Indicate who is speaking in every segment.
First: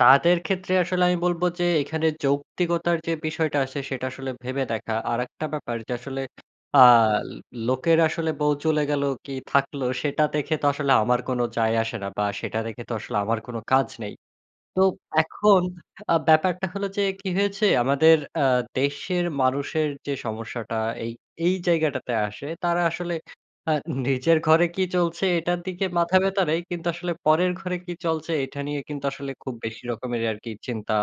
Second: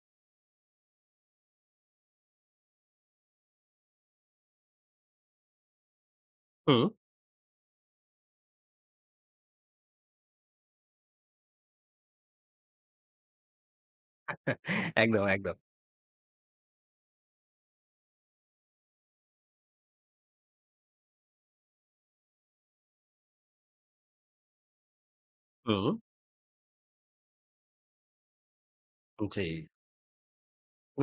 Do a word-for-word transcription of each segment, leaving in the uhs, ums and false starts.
Speaker 1: তাদের ক্ষেত্রে আসলে আমি বলব যে, এখানে যৌক্তিকতার যে বিষয়টা আছে সেটা আসলে ভেবে দেখা। আরেকটা ব্যাপার যে আসলে
Speaker 2: হুম।
Speaker 1: আল লোকের আসলে বউ চলে গেল কি থাকলো! সেটা দেখে তো আসলে আমার কোনো যায় আসে না বা সেটা দেখে তো আসলে আমার কোন কাজ নেই। তো
Speaker 2: একদম, একদম।
Speaker 1: এখন আ ব্যাপারটা হলো যে কি হয়েছে, আমাদের আ দেশের মানুষের যে সমস্যাটা এই এই জায়গাটাতে আসে। তারা আসলে আ নিজের ঘরে কি চলছে এটার দিকে
Speaker 2: হুম।
Speaker 1: মাথা ব্যাথা নেই কিন্তু আসলে পরের ঘরে কি চলছে এঠা নিয়ে কিন্তু আসলে খুব
Speaker 2: জ্বি।
Speaker 1: বেশি রকমের আরকি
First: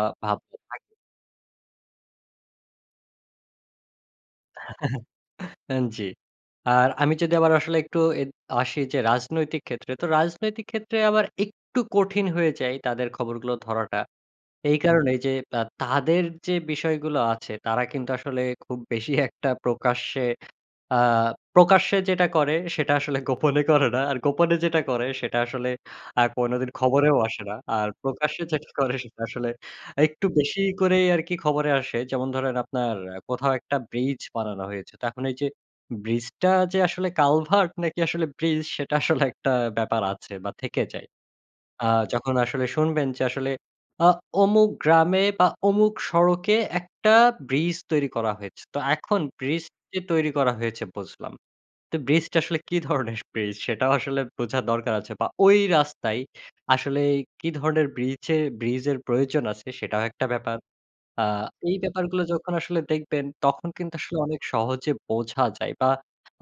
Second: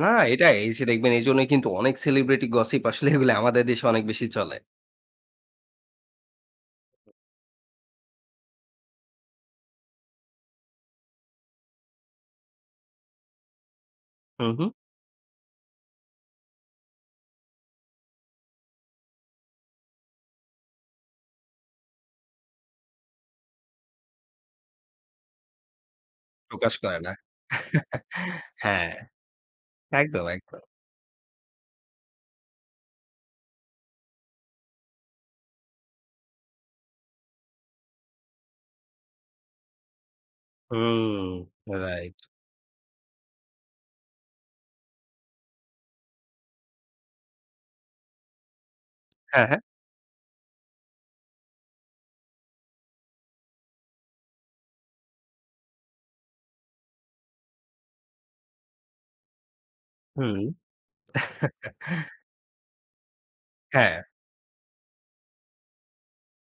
Speaker 2: না এটাই, এই
Speaker 1: থাকে।
Speaker 2: যে দেখবেন এইজন্যই কিন্তু অনেক সেলিব্রিটি গসিপ আসলে এগুলি আমাদের দেশে অনেক বেশি চলে।
Speaker 1: আন জ্বি, আর
Speaker 2: হু।
Speaker 1: আমি যদি আবার আসলে একটু এদ আসি যে রাজনৈতিক ক্ষেত্রে, তো রাজনৈতিক ক্ষেত্রে আবার একটু কঠিন হয়ে যায় তাদের খবরগুলো ধরাটা,
Speaker 2: হু, হু।
Speaker 1: এই কারণেই যে আ তাদের যে বিষয়গুলো আছে তারা কিন্তু আসলে খুব বেশি একটা প্রকাশ্যে আ প্রকাশ্যে যেটা করে সেটা আসলে গোপনে করে না আর গোপনে যেটা করে সেটা আসলে আ কোনদিন
Speaker 2: প্রকাশ করে না,
Speaker 1: খবরেও আসে না। আর প্রকাশ্যে যেটা
Speaker 2: হ্যাঁ,
Speaker 1: করে সেটা আসলে
Speaker 2: একদম,
Speaker 1: একটু বেশি
Speaker 2: একদম।
Speaker 1: করেই আরকি খবরে আসে। যেমন ধরেন, আপনার অ্যা কোথাও একটা ব্রিজ বানানো হয়েছে। তাখন এইযে, ব্রিজটা যে আসলে কালভার্ট নাকি আসলে ব্রিজ সেটা আসলে একটা ব্যাপার আছে বা থেকে যায়।
Speaker 2: হুম,
Speaker 1: আ
Speaker 2: রাইট।
Speaker 1: যখন আসলে শুনবেন যে আসলে আ অমুক গ্রামে বা অমুক সড়কে একটা ব্রিজ তৈরি করা হয়েছে। তো এখন
Speaker 2: হ্যাঁ, হ্যাঁ।
Speaker 1: ব্রিজ যে তৈরি করা হয়েছে বুঝলাম, তো ব্রিজটা আসলে কি ধরনের ব্রিজ! সেটাও আসলে বোঝা দরকার আছে। বা ওই রাস্তায় আসলেই কি ধরনের ব্রিচে ব্রিজের প্রয়োজন আছে? সেটাও একটা
Speaker 2: হুম।
Speaker 1: ব্যাপার। আ এই ব্যাপার গুলো যখন আসলে দেখবেন তখন কিন্তু
Speaker 2: হ্যাঁ।
Speaker 1: আসলে অনেক সহজে বোঝা যায়। বা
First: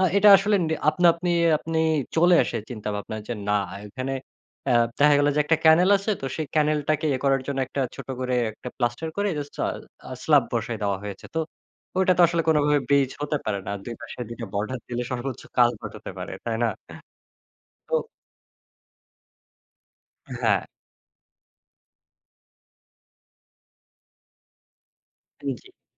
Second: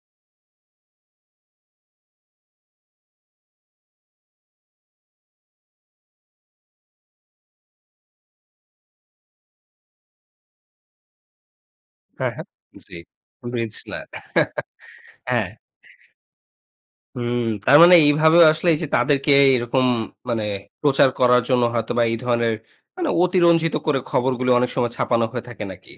Speaker 1: আ এটা আসলে নি আপনা আপনি আপনি চলে আসে চিন্তাভাবনা যে, না এখানে এ দেখা গেল যে একটা ক্যানেল আছে তো সেই ক্যানেলটাকে ইয়ে করার জন্য একটা ছোট করে একটা প্লাস্টার করে জাস্ট স্লা আ স্লাব বসায় দেওয়া হয়েছে, তো ওইটা তো
Speaker 2: হ্যাঁ,
Speaker 1: আসলে
Speaker 2: হ্যাঁ,
Speaker 1: কোনভাবে
Speaker 2: জ্বি,
Speaker 1: ব্রিজ হতে পারে না।
Speaker 2: ব্রিজ
Speaker 1: দুই
Speaker 2: না।
Speaker 1: পাশে দুই টা বর্ডার দিলে সর্বোচ্চ
Speaker 2: হ্যাঁ।
Speaker 1: কালভার্ট হতে পারে। তাই না?
Speaker 2: হুম তার মানে
Speaker 1: তো
Speaker 2: এইভাবেও আসলে যে তাদেরকে এরকম মানে
Speaker 1: হ্যাঁ।
Speaker 2: প্রচার করার জন্য হয়তো বা এই ধরনের মানে অতিরঞ্জিত করে খবরগুলো অনেক সময় ছাপানো হয়ে
Speaker 1: আন
Speaker 2: থাকে
Speaker 1: জ্বি।
Speaker 2: নাকি?